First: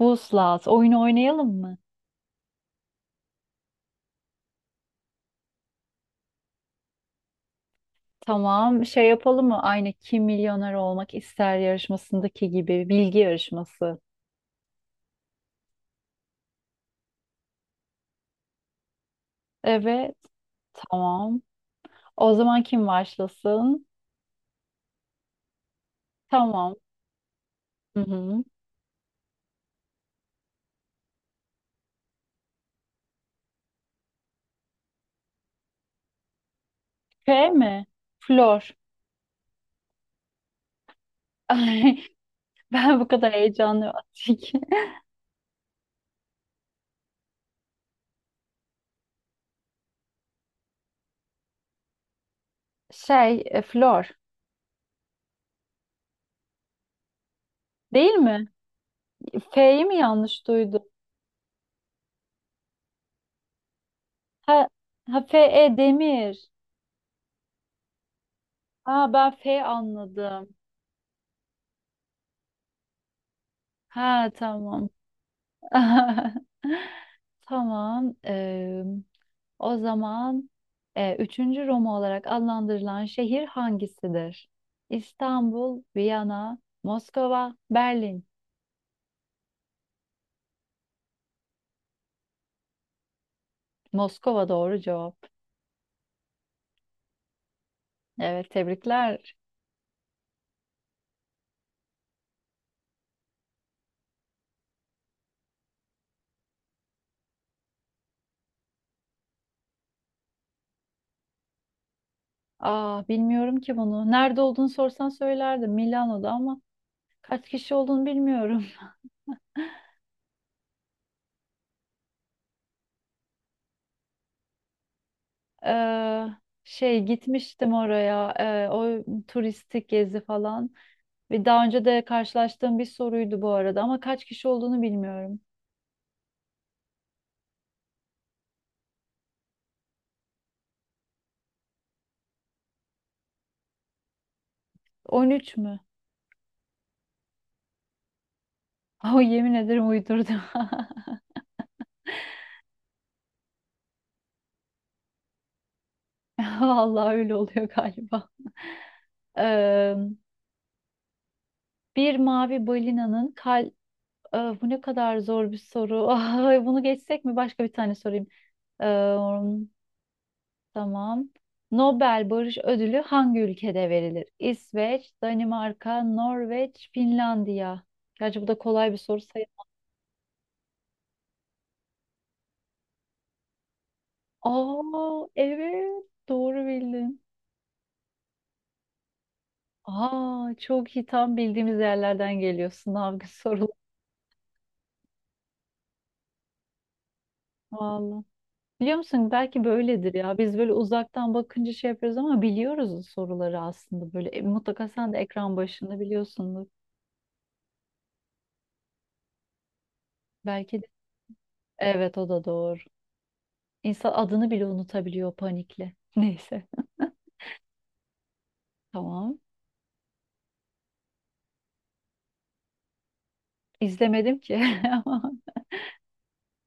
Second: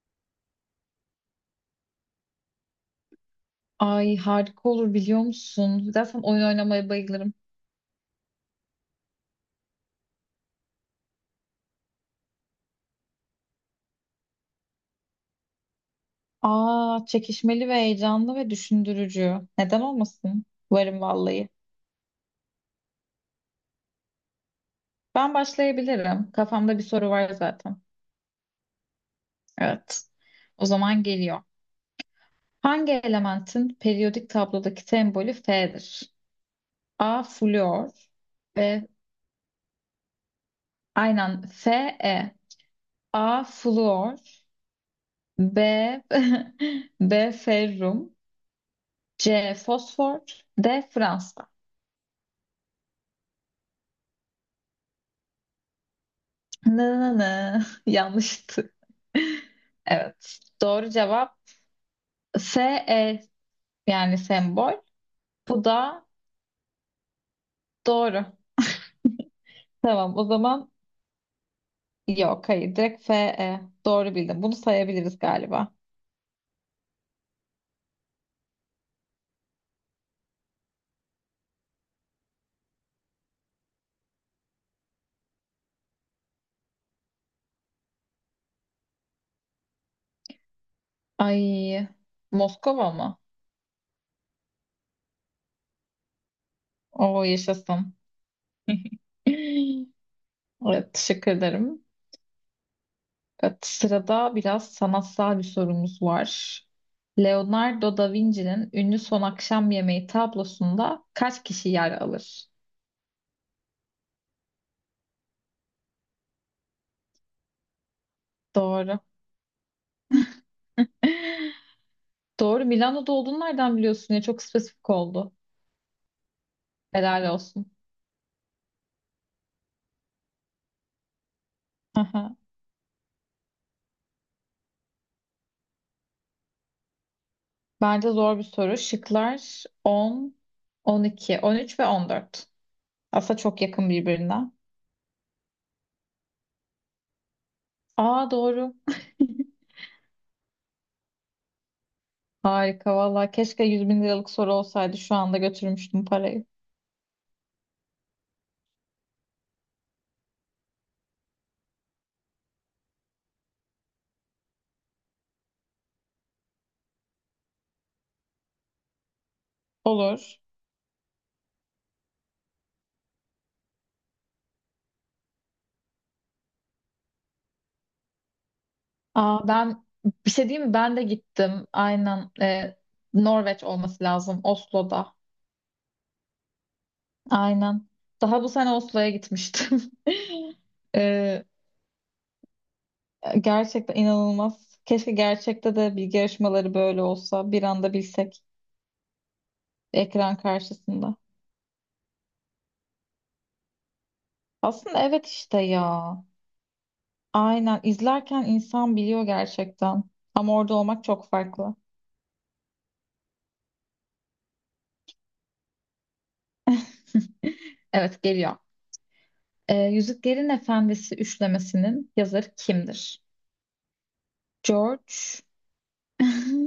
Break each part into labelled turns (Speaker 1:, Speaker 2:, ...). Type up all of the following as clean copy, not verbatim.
Speaker 1: Vuslat, oyunu oynayalım mı?
Speaker 2: Ay harika olur biliyor musun? Zaten oyun oynamaya bayılırım.
Speaker 1: Tamam, şey yapalım mı? Aynı Kim Milyoner Olmak İster yarışmasındaki gibi bilgi yarışması.
Speaker 2: Aa çekişmeli ve heyecanlı ve düşündürücü. Neden
Speaker 1: Evet,
Speaker 2: olmasın? Varım
Speaker 1: tamam.
Speaker 2: vallahi.
Speaker 1: O zaman kim başlasın?
Speaker 2: Ben başlayabilirim.
Speaker 1: Tamam.
Speaker 2: Kafamda bir soru var zaten.
Speaker 1: Hı hı.
Speaker 2: Evet. O zaman geliyor. Hangi elementin periyodik tablodaki sembolü Fe'dir? A.
Speaker 1: Şey mi?
Speaker 2: Flüor
Speaker 1: Flor.
Speaker 2: B. Aynen Fe
Speaker 1: Ay,
Speaker 2: E.
Speaker 1: ben bu kadar
Speaker 2: A.
Speaker 1: heyecanlıyım
Speaker 2: Flüor
Speaker 1: artık.
Speaker 2: B. B. Ferrum C. Fosfor D. Fransız
Speaker 1: Şey, Flor.
Speaker 2: Na na na.
Speaker 1: Değil mi?
Speaker 2: Yanlıştı.
Speaker 1: F'yi mi
Speaker 2: Evet.
Speaker 1: yanlış duydum?
Speaker 2: Doğru cevap S E yani
Speaker 1: Ha,
Speaker 2: sembol.
Speaker 1: ha F,
Speaker 2: Bu
Speaker 1: E,
Speaker 2: da
Speaker 1: Demir.
Speaker 2: doğru.
Speaker 1: Ha, ben F
Speaker 2: Tamam o
Speaker 1: anladım.
Speaker 2: zaman yok hayır direkt F E doğru
Speaker 1: Ha,
Speaker 2: bildim. Bunu
Speaker 1: tamam.
Speaker 2: sayabiliriz galiba.
Speaker 1: Tamam. O zaman üçüncü Roma olarak adlandırılan şehir hangisidir? İstanbul, Viyana, Moskova, Berlin.
Speaker 2: Ay Moskova mı?
Speaker 1: Moskova doğru cevap.
Speaker 2: Oo yaşasın.
Speaker 1: Evet tebrikler.
Speaker 2: Evet teşekkür ederim. Evet, sırada biraz sanatsal bir sorumuz var. Leonardo da Vinci'nin ünlü Son Akşam Yemeği tablosunda kaç kişi yer alır?
Speaker 1: Aa bilmiyorum ki bunu. Nerede olduğunu sorsan söylerdim Milano'da ama kaç kişi olduğunu bilmiyorum.
Speaker 2: Doğru. Doğru. Milano'da olduğunu nereden biliyorsun ya? Çok spesifik oldu.
Speaker 1: Ee, şey
Speaker 2: Helal olsun.
Speaker 1: gitmiştim oraya o turistik gezi falan ve daha önce de
Speaker 2: Aha.
Speaker 1: karşılaştığım bir soruydu bu arada ama kaç kişi olduğunu bilmiyorum.
Speaker 2: Bence zor bir soru. Şıklar 10, 12, 13 ve 14. Aslında çok yakın birbirine.
Speaker 1: 13 mü?
Speaker 2: Aa doğru.
Speaker 1: O yemin ederim uydurdum.
Speaker 2: Harika valla. Keşke 100 bin liralık soru olsaydı. Şu anda götürmüştüm parayı.
Speaker 1: Vallahi öyle oluyor galiba. Ee, bir mavi balinanın kal Bu ne kadar zor bir soru. Ay, bunu geçsek mi? Başka bir tane sorayım.
Speaker 2: Olur.
Speaker 1: Tamam. Nobel Barış Ödülü hangi ülkede verilir? İsveç, Danimarka, Norveç, Finlandiya. Gerçi bu da kolay bir soru
Speaker 2: Aa,
Speaker 1: sayılır.
Speaker 2: ben bir şey diyeyim mi? Ben de gittim. Aynen. Norveç olması lazım. Oslo'da.
Speaker 1: Aa evet doğru bildin.
Speaker 2: Aynen. Daha bu sene Oslo'ya gitmiştim.
Speaker 1: Aa çok iyi tam
Speaker 2: Ee,
Speaker 1: bildiğimiz yerlerden geliyor sınav soruları.
Speaker 2: Gerçekten inanılmaz. Keşke gerçekte de bilgi yarışmaları böyle olsa. Bir anda
Speaker 1: Vallahi.
Speaker 2: bilsek
Speaker 1: Biliyor musun belki böyledir
Speaker 2: ekran
Speaker 1: ya. Biz böyle
Speaker 2: karşısında.
Speaker 1: uzaktan bakınca şey yapıyoruz ama biliyoruz soruları aslında böyle. Mutlaka
Speaker 2: Aslında
Speaker 1: sen de
Speaker 2: evet
Speaker 1: ekran
Speaker 2: işte
Speaker 1: başında
Speaker 2: ya.
Speaker 1: biliyorsundur.
Speaker 2: Aynen. İzlerken insan biliyor gerçekten. Ama orada
Speaker 1: Belki de.
Speaker 2: olmak çok farklı.
Speaker 1: Evet o da doğru. İnsan adını bile unutabiliyor panikle. Neyse.
Speaker 2: Evet geliyor.
Speaker 1: Tamam.
Speaker 2: Yüzüklerin Efendisi üçlemesinin yazarı kimdir?
Speaker 1: İzlemedim ki. Ama
Speaker 2: George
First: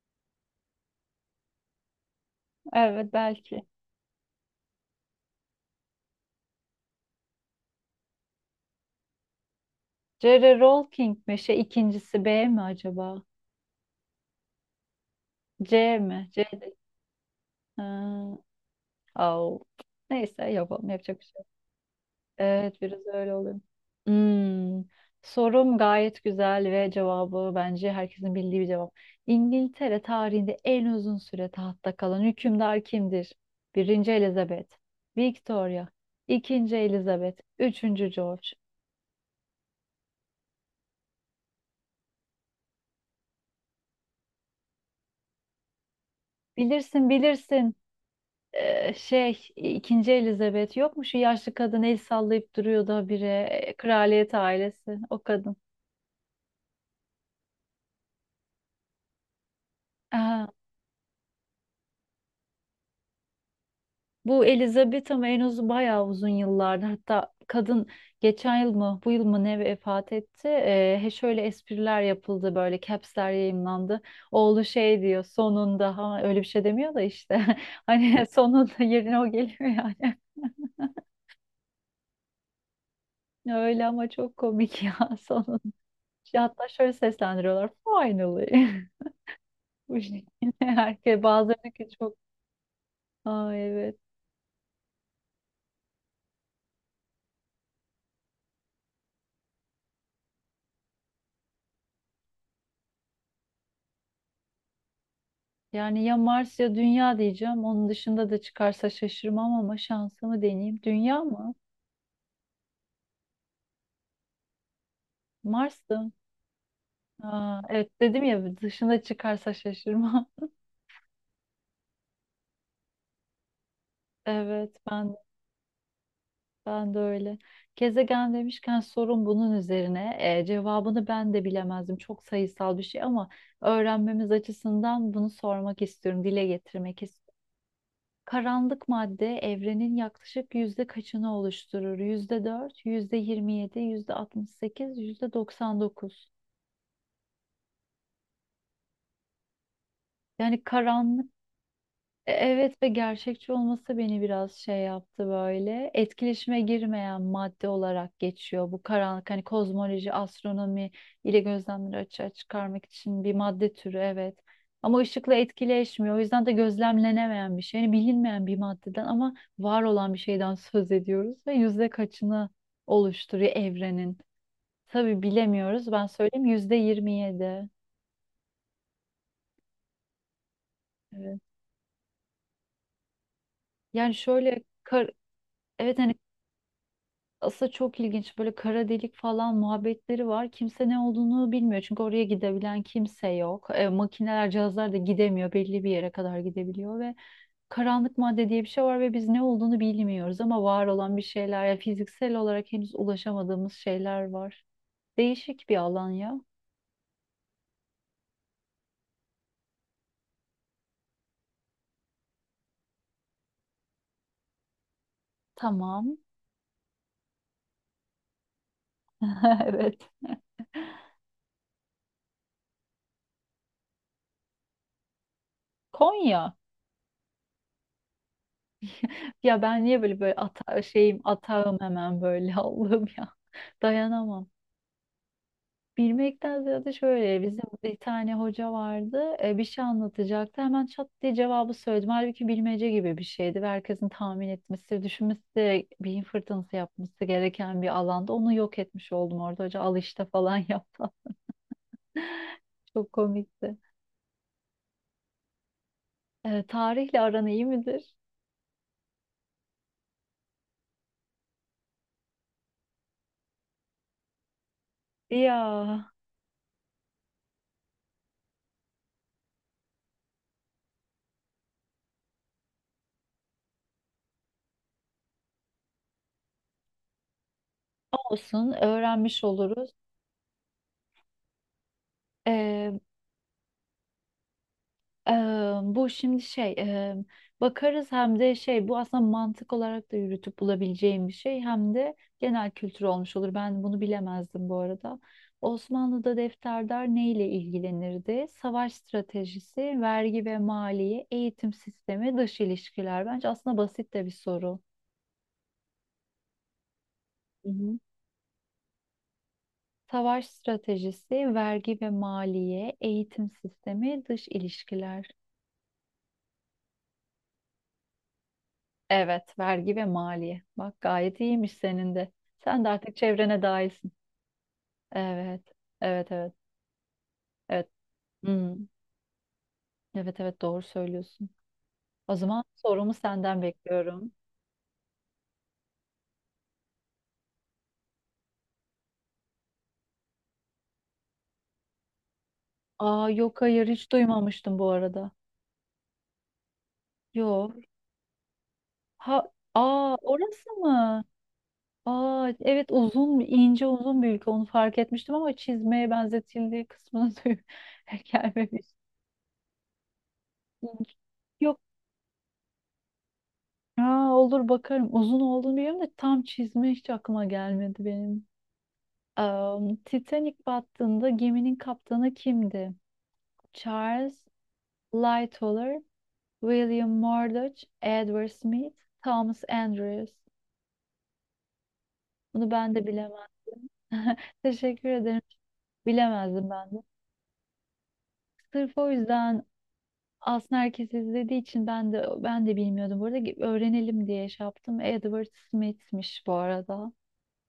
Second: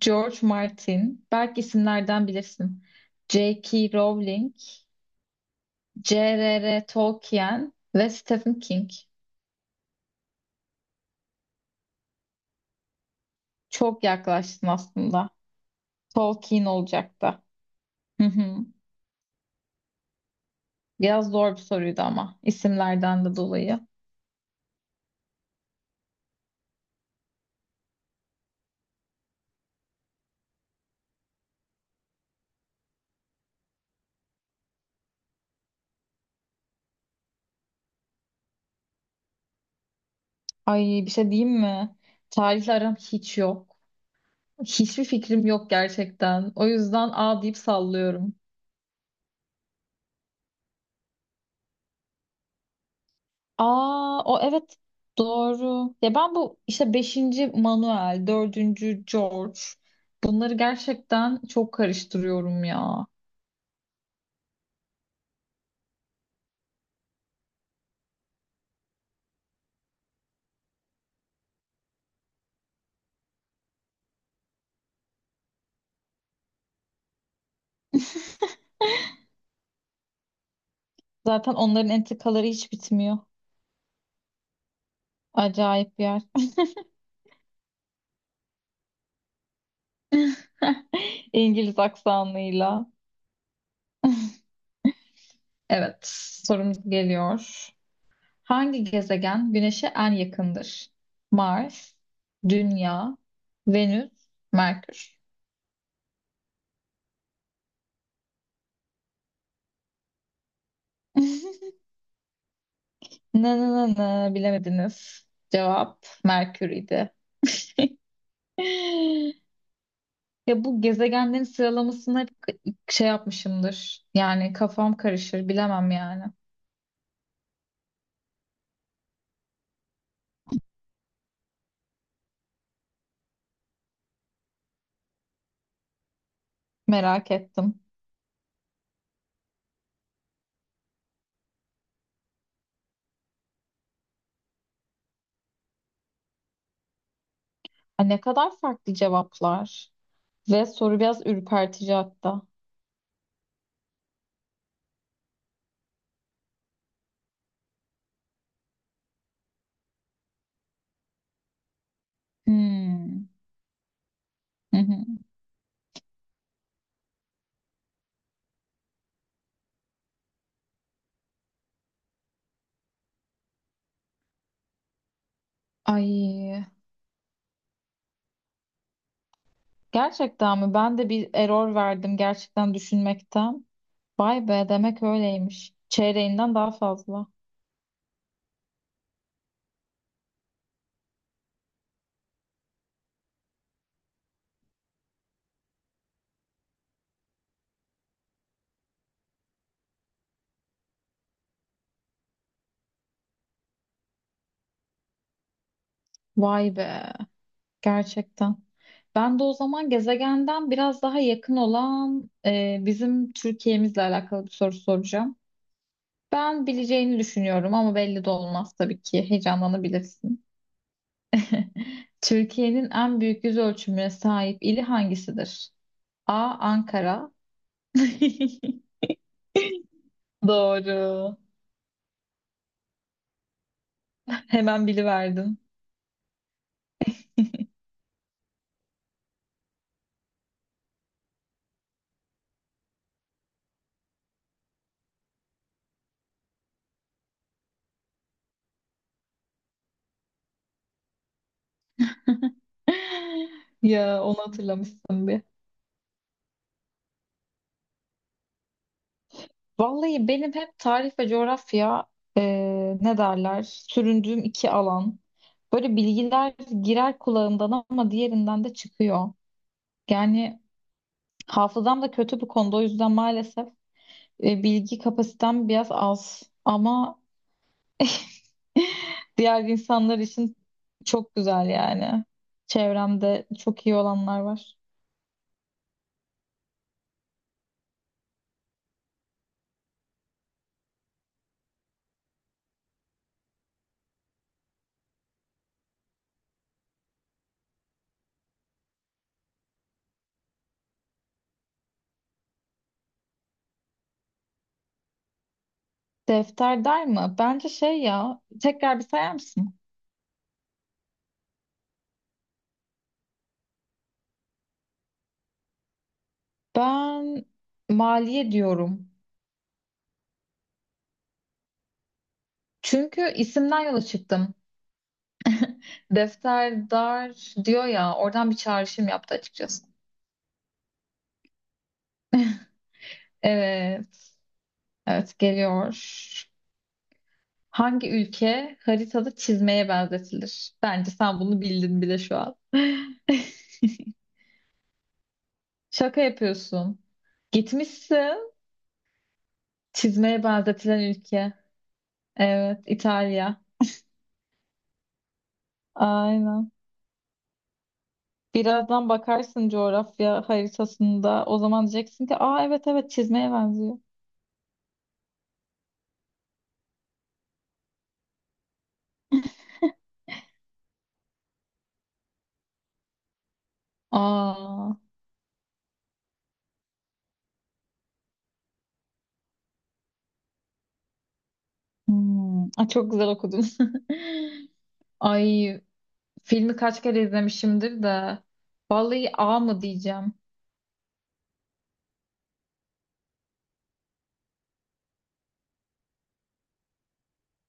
Speaker 2: George Martin. Belki isimlerden bilirsin.
Speaker 1: evet, belki.
Speaker 2: J.K. Rowling, J.R.R. Tolkien ve Stephen King.
Speaker 1: J.R. Rowling mi? Şey ikincisi B mi acaba?
Speaker 2: Çok yaklaştın aslında.
Speaker 1: C mi?
Speaker 2: Tolkien olacaktı. Hı
Speaker 1: Ha,
Speaker 2: hı.
Speaker 1: au. Neyse yapalım. Yapacak bir
Speaker 2: Biraz
Speaker 1: şey yok.
Speaker 2: zor bir soruydu ama
Speaker 1: Evet biraz
Speaker 2: isimlerden
Speaker 1: öyle
Speaker 2: de
Speaker 1: oluyor.
Speaker 2: dolayı.
Speaker 1: Hmm. Sorum gayet güzel ve cevabı bence herkesin bildiği bir cevap. İngiltere tarihinde en uzun süre tahtta kalan hükümdar kimdir? Birinci Elizabeth, Victoria, ikinci Elizabeth, üçüncü George.
Speaker 2: Ay bir şey diyeyim mi? Tarihle aram hiç yok. Hiçbir fikrim yok gerçekten. O yüzden
Speaker 1: Bilirsin,
Speaker 2: A deyip
Speaker 1: bilirsin.
Speaker 2: sallıyorum.
Speaker 1: Şey ikinci Elizabeth yok mu, şu yaşlı kadın el sallayıp duruyordu habire,
Speaker 2: Aa,
Speaker 1: kraliyet
Speaker 2: o evet
Speaker 1: ailesi o kadın.
Speaker 2: doğru. Ya ben bu işte beşinci Manuel, dördüncü George
Speaker 1: Aha,
Speaker 2: bunları gerçekten çok karıştırıyorum ya.
Speaker 1: bu Elizabeth ama en uzun bayağı uzun yıllardır, hatta kadın geçen yıl mı bu yıl mı ne vefat etti. He şöyle espriler yapıldı, böyle capsler yayınlandı. Oğlu şey diyor sonunda ha, öyle bir şey demiyor da işte hani sonunda yerine o geliyor yani.
Speaker 2: Zaten onların entrikaları hiç bitmiyor.
Speaker 1: Öyle ama çok komik ya sonunda.
Speaker 2: Acayip bir yer.
Speaker 1: Hatta şöyle seslendiriyorlar finally. Bu şekilde herkes bazıları
Speaker 2: İngiliz
Speaker 1: ki çok.
Speaker 2: aksanıyla.
Speaker 1: Aa, evet.
Speaker 2: Evet, sorumuz geliyor. Hangi gezegen Güneş'e en yakındır? Mars, Dünya, Venüs, Merkür.
Speaker 1: Yani ya Mars ya Dünya diyeceğim. Onun dışında da çıkarsa şaşırmam ama şansımı deneyeyim. Dünya mı?
Speaker 2: Na na na na bilemediniz. Cevap
Speaker 1: Mars'tı.
Speaker 2: Merkür idi.
Speaker 1: Aa, evet dedim ya dışında çıkarsa şaşırmam.
Speaker 2: Ya bu gezegenlerin sıralamasını hep şey yapmışımdır. Yani
Speaker 1: Evet,
Speaker 2: kafam
Speaker 1: ben
Speaker 2: karışır bilemem yani.
Speaker 1: ben de öyle. Gezegen demişken sorun bunun üzerine. Cevabını ben de bilemezdim. Çok sayısal bir şey ama öğrenmemiz açısından bunu sormak istiyorum, dile getirmek
Speaker 2: Merak
Speaker 1: istiyorum.
Speaker 2: ettim.
Speaker 1: Karanlık madde evrenin yaklaşık yüzde kaçını oluşturur? %4, %27, %68, %99.
Speaker 2: Ay ne kadar farklı cevaplar.
Speaker 1: Yani
Speaker 2: Ve soru biraz
Speaker 1: karanlık
Speaker 2: ürpertici hatta.
Speaker 1: Evet, ve gerçekçi olması beni biraz şey yaptı böyle. Etkileşime girmeyen madde olarak geçiyor. Bu karanlık hani kozmoloji, astronomi ile gözlemleri açığa çıkarmak için
Speaker 2: Hmm.
Speaker 1: bir madde türü evet.
Speaker 2: Hı
Speaker 1: Ama
Speaker 2: hı.
Speaker 1: ışıkla etkileşmiyor. O yüzden de gözlemlenemeyen bir şey. Yani bilinmeyen bir maddeden ama var olan bir şeyden söz ediyoruz ve yüzde kaçını oluşturuyor evrenin. Tabii bilemiyoruz. Ben söyleyeyim
Speaker 2: Ay
Speaker 1: %27.
Speaker 2: gerçekten mi? Ben de bir
Speaker 1: Evet.
Speaker 2: error verdim gerçekten düşünmekten.
Speaker 1: Yani
Speaker 2: Vay
Speaker 1: şöyle
Speaker 2: be demek
Speaker 1: kar-
Speaker 2: öyleymiş.
Speaker 1: evet, hani
Speaker 2: Çeyreğinden daha fazla.
Speaker 1: aslında çok ilginç böyle kara delik falan muhabbetleri var. Kimse ne olduğunu bilmiyor çünkü oraya gidebilen kimse yok. Makineler, cihazlar da gidemiyor. Belli bir yere kadar gidebiliyor ve karanlık madde diye bir şey var ve biz ne olduğunu bilmiyoruz ama var olan bir şeyler, ya fiziksel olarak henüz ulaşamadığımız şeyler var. Değişik bir alan ya.
Speaker 2: Vay be. Gerçekten. Ben de o zaman gezegenden biraz daha yakın olan bizim Türkiye'mizle alakalı bir soru soracağım.
Speaker 1: Tamam.
Speaker 2: Ben bileceğini düşünüyorum ama belli de olmaz tabii ki.
Speaker 1: Evet.
Speaker 2: Heyecanlanabilirsin. Türkiye'nin en büyük yüz ölçümüne sahip ili hangisidir? A.
Speaker 1: Konya.
Speaker 2: Ankara.
Speaker 1: Ya ben niye böyle böyle ata şeyim
Speaker 2: Doğru.
Speaker 1: atağım hemen böyle Allah'ım ya. Dayanamam.
Speaker 2: Hemen biliverdin.
Speaker 1: Bilmekten ziyade şöyle bizim bir tane hoca vardı, bir şey anlatacaktı, hemen çat diye cevabı söyledim. Halbuki bilmece gibi bir şeydi ve herkesin tahmin etmesi, düşünmesi, beyin fırtınası yapması gereken bir alanda onu yok etmiş oldum, orada hoca al işte falan yaptı. Çok komikti.
Speaker 2: Ya onu hatırlamışsın bir.
Speaker 1: Tarihle aran iyi midir?
Speaker 2: Vallahi benim hep tarih ve coğrafya e, ne derler süründüğüm iki alan. Böyle
Speaker 1: Ya
Speaker 2: bilgiler girer kulağımdan ama diğerinden de çıkıyor. Yani hafızam da kötü bu konuda o yüzden maalesef bilgi kapasitem biraz az. Ama
Speaker 1: olsun öğrenmiş
Speaker 2: diğer
Speaker 1: oluruz.
Speaker 2: insanlar için çok güzel yani.
Speaker 1: E,
Speaker 2: Çevremde çok iyi olanlar var.
Speaker 1: Eee, bu şimdi şey, bakarız, hem de şey bu aslında mantık olarak da yürütüp bulabileceğim bir şey hem de genel kültür olmuş olur. Ben bunu bilemezdim bu arada. Osmanlı'da defterdar neyle ilgilenirdi? Savaş stratejisi, vergi ve maliye, eğitim sistemi, dış ilişkiler. Bence aslında basit de bir soru.
Speaker 2: Defter der mi?
Speaker 1: Hı
Speaker 2: Bence
Speaker 1: hı.
Speaker 2: şey ya tekrar bir sayar mısın?
Speaker 1: Savaş stratejisi, vergi ve maliye, eğitim sistemi, dış ilişkiler.
Speaker 2: Ben maliye diyorum.
Speaker 1: Evet, vergi ve maliye. Bak gayet iyiymiş senin de. Sen de artık
Speaker 2: Çünkü
Speaker 1: çevrene
Speaker 2: isimden yola
Speaker 1: dahilsin.
Speaker 2: çıktım.
Speaker 1: Evet, evet, evet,
Speaker 2: Defterdar diyor
Speaker 1: evet.
Speaker 2: ya, oradan bir
Speaker 1: Hmm,
Speaker 2: çağrışım yaptı açıkçası.
Speaker 1: evet, evet, doğru söylüyorsun. O zaman sorumu senden
Speaker 2: Evet,
Speaker 1: bekliyorum.
Speaker 2: evet geliyor. Hangi ülke haritada çizmeye benzetilir? Bence sen bunu bildin bile şu an.
Speaker 1: Aa, yok hayır hiç duymamıştım bu arada.
Speaker 2: Şaka yapıyorsun.
Speaker 1: Yok.
Speaker 2: Gitmişsin.
Speaker 1: Ha, aa
Speaker 2: Çizmeye
Speaker 1: orası
Speaker 2: benzetilen
Speaker 1: mı?
Speaker 2: ülke.
Speaker 1: Aa,
Speaker 2: Evet,
Speaker 1: evet uzun,
Speaker 2: İtalya.
Speaker 1: ince uzun bir ülke, onu fark etmiştim ama çizmeye
Speaker 2: Aynen.
Speaker 1: benzetildiği kısmına gelmemiş.
Speaker 2: Birazdan bakarsın coğrafya haritasında. O
Speaker 1: Yok.
Speaker 2: zaman diyeceksin ki, aa evet evet çizmeye benziyor.
Speaker 1: Aa, olur bakarım. Uzun olduğunu biliyorum da tam çizme hiç aklıma gelmedi benim. Titanic battığında geminin kaptanı kimdi? Charles
Speaker 2: Aa.
Speaker 1: Lightoller, William Murdoch, Edward Smith, Thomas Andrews.
Speaker 2: Hmm.
Speaker 1: Bunu
Speaker 2: Aa,
Speaker 1: ben de
Speaker 2: çok güzel
Speaker 1: bilemem.
Speaker 2: okudun.
Speaker 1: Teşekkür ederim.
Speaker 2: Ay
Speaker 1: Bilemezdim
Speaker 2: filmi
Speaker 1: ben
Speaker 2: kaç
Speaker 1: de.
Speaker 2: kere izlemişimdir de.
Speaker 1: Sırf o
Speaker 2: Vallahi A
Speaker 1: yüzden
Speaker 2: mı diyeceğim.
Speaker 1: aslında herkes izlediği için ben de bilmiyordum. Burada öğrenelim diye şey yaptım. Edward Smith'miş bu arada.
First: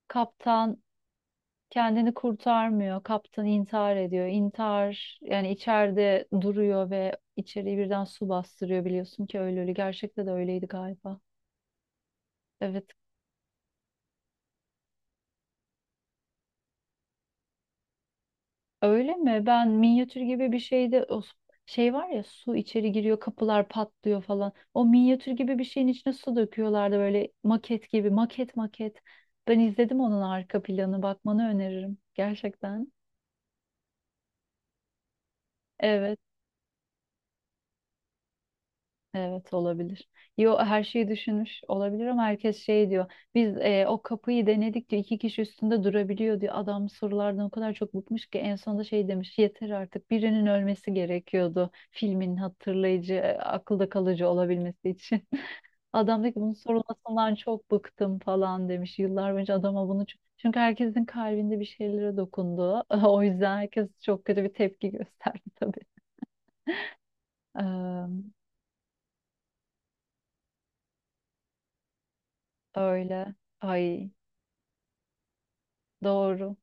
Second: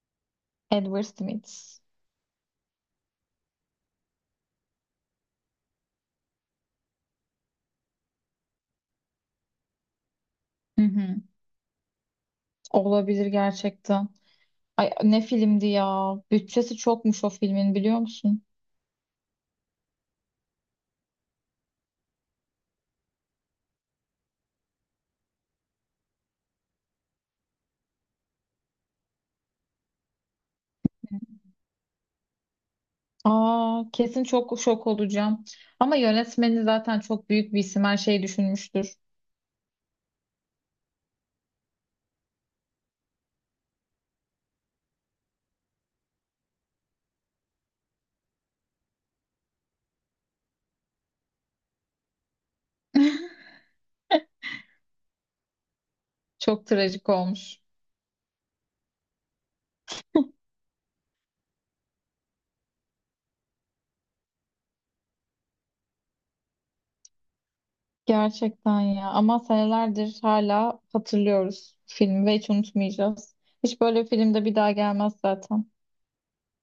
Speaker 1: Kaptan
Speaker 2: Edward Smith.
Speaker 1: kendini kurtarmıyor. Kaptan intihar ediyor. İntihar yani içeride duruyor ve içeriği birden su bastırıyor biliyorsun ki öyle öyle. Gerçekte de öyleydi
Speaker 2: Hı hı.
Speaker 1: galiba. Evet.
Speaker 2: Olabilir gerçekten. Ay ne filmdi ya. Bütçesi çokmuş o filmin biliyor musun?
Speaker 1: Öyle mi? Ben minyatür gibi bir şeyde o şey var ya, su içeri giriyor, kapılar patlıyor falan. O minyatür gibi bir şeyin içine su döküyorlardı böyle maket gibi, maket maket. Ben izledim, onun arka planı bakmanı öneririm gerçekten.
Speaker 2: Aa kesin çok şok olacağım. Ama
Speaker 1: Evet.
Speaker 2: yönetmeni zaten çok büyük bir isim her şeyi düşünmüştür.
Speaker 1: Evet olabilir. Yo her şeyi düşünmüş olabilir ama herkes şey diyor. Biz o kapıyı denedik diyor. İki kişi üstünde durabiliyor diyor. Adam sorulardan o kadar çok bıkmış ki en sonunda şey demiş. Yeter artık, birinin ölmesi gerekiyordu. Filmin hatırlayıcı, akılda kalıcı olabilmesi için. Adam diyor ki bunun
Speaker 2: Çok trajik
Speaker 1: sorulmasından
Speaker 2: olmuş.
Speaker 1: çok bıktım falan demiş. Yıllar boyunca adama bunu çok... Çünkü herkesin kalbinde bir şeylere dokundu. O yüzden herkes çok kötü bir tepki gösterdi tabii. Eee,
Speaker 2: Gerçekten ya ama senelerdir hala hatırlıyoruz filmi ve hiç
Speaker 1: öyle.
Speaker 2: unutmayacağız. Hiç böyle
Speaker 1: Ay
Speaker 2: filmde bir daha gelmez zaten.
Speaker 1: doğru.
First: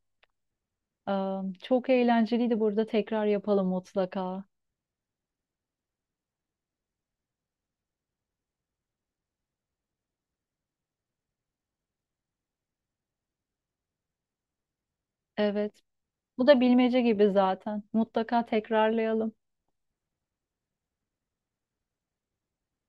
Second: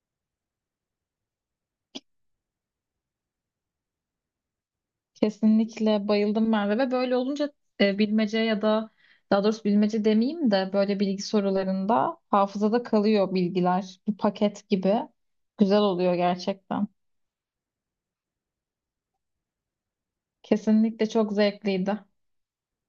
Speaker 1: Çok eğlenceliydi burada. Tekrar yapalım mutlaka.
Speaker 2: Kesinlikle bayıldım Merve ve böyle olunca bilmece ya da daha doğrusu bilmece demeyeyim de böyle bilgi sorularında hafızada kalıyor bilgiler. Bir paket gibi. Güzel
Speaker 1: Evet.
Speaker 2: oluyor
Speaker 1: Bu da
Speaker 2: gerçekten.
Speaker 1: bilmece gibi zaten. Mutlaka tekrarlayalım.
Speaker 2: Kesinlikle çok zevkliydi.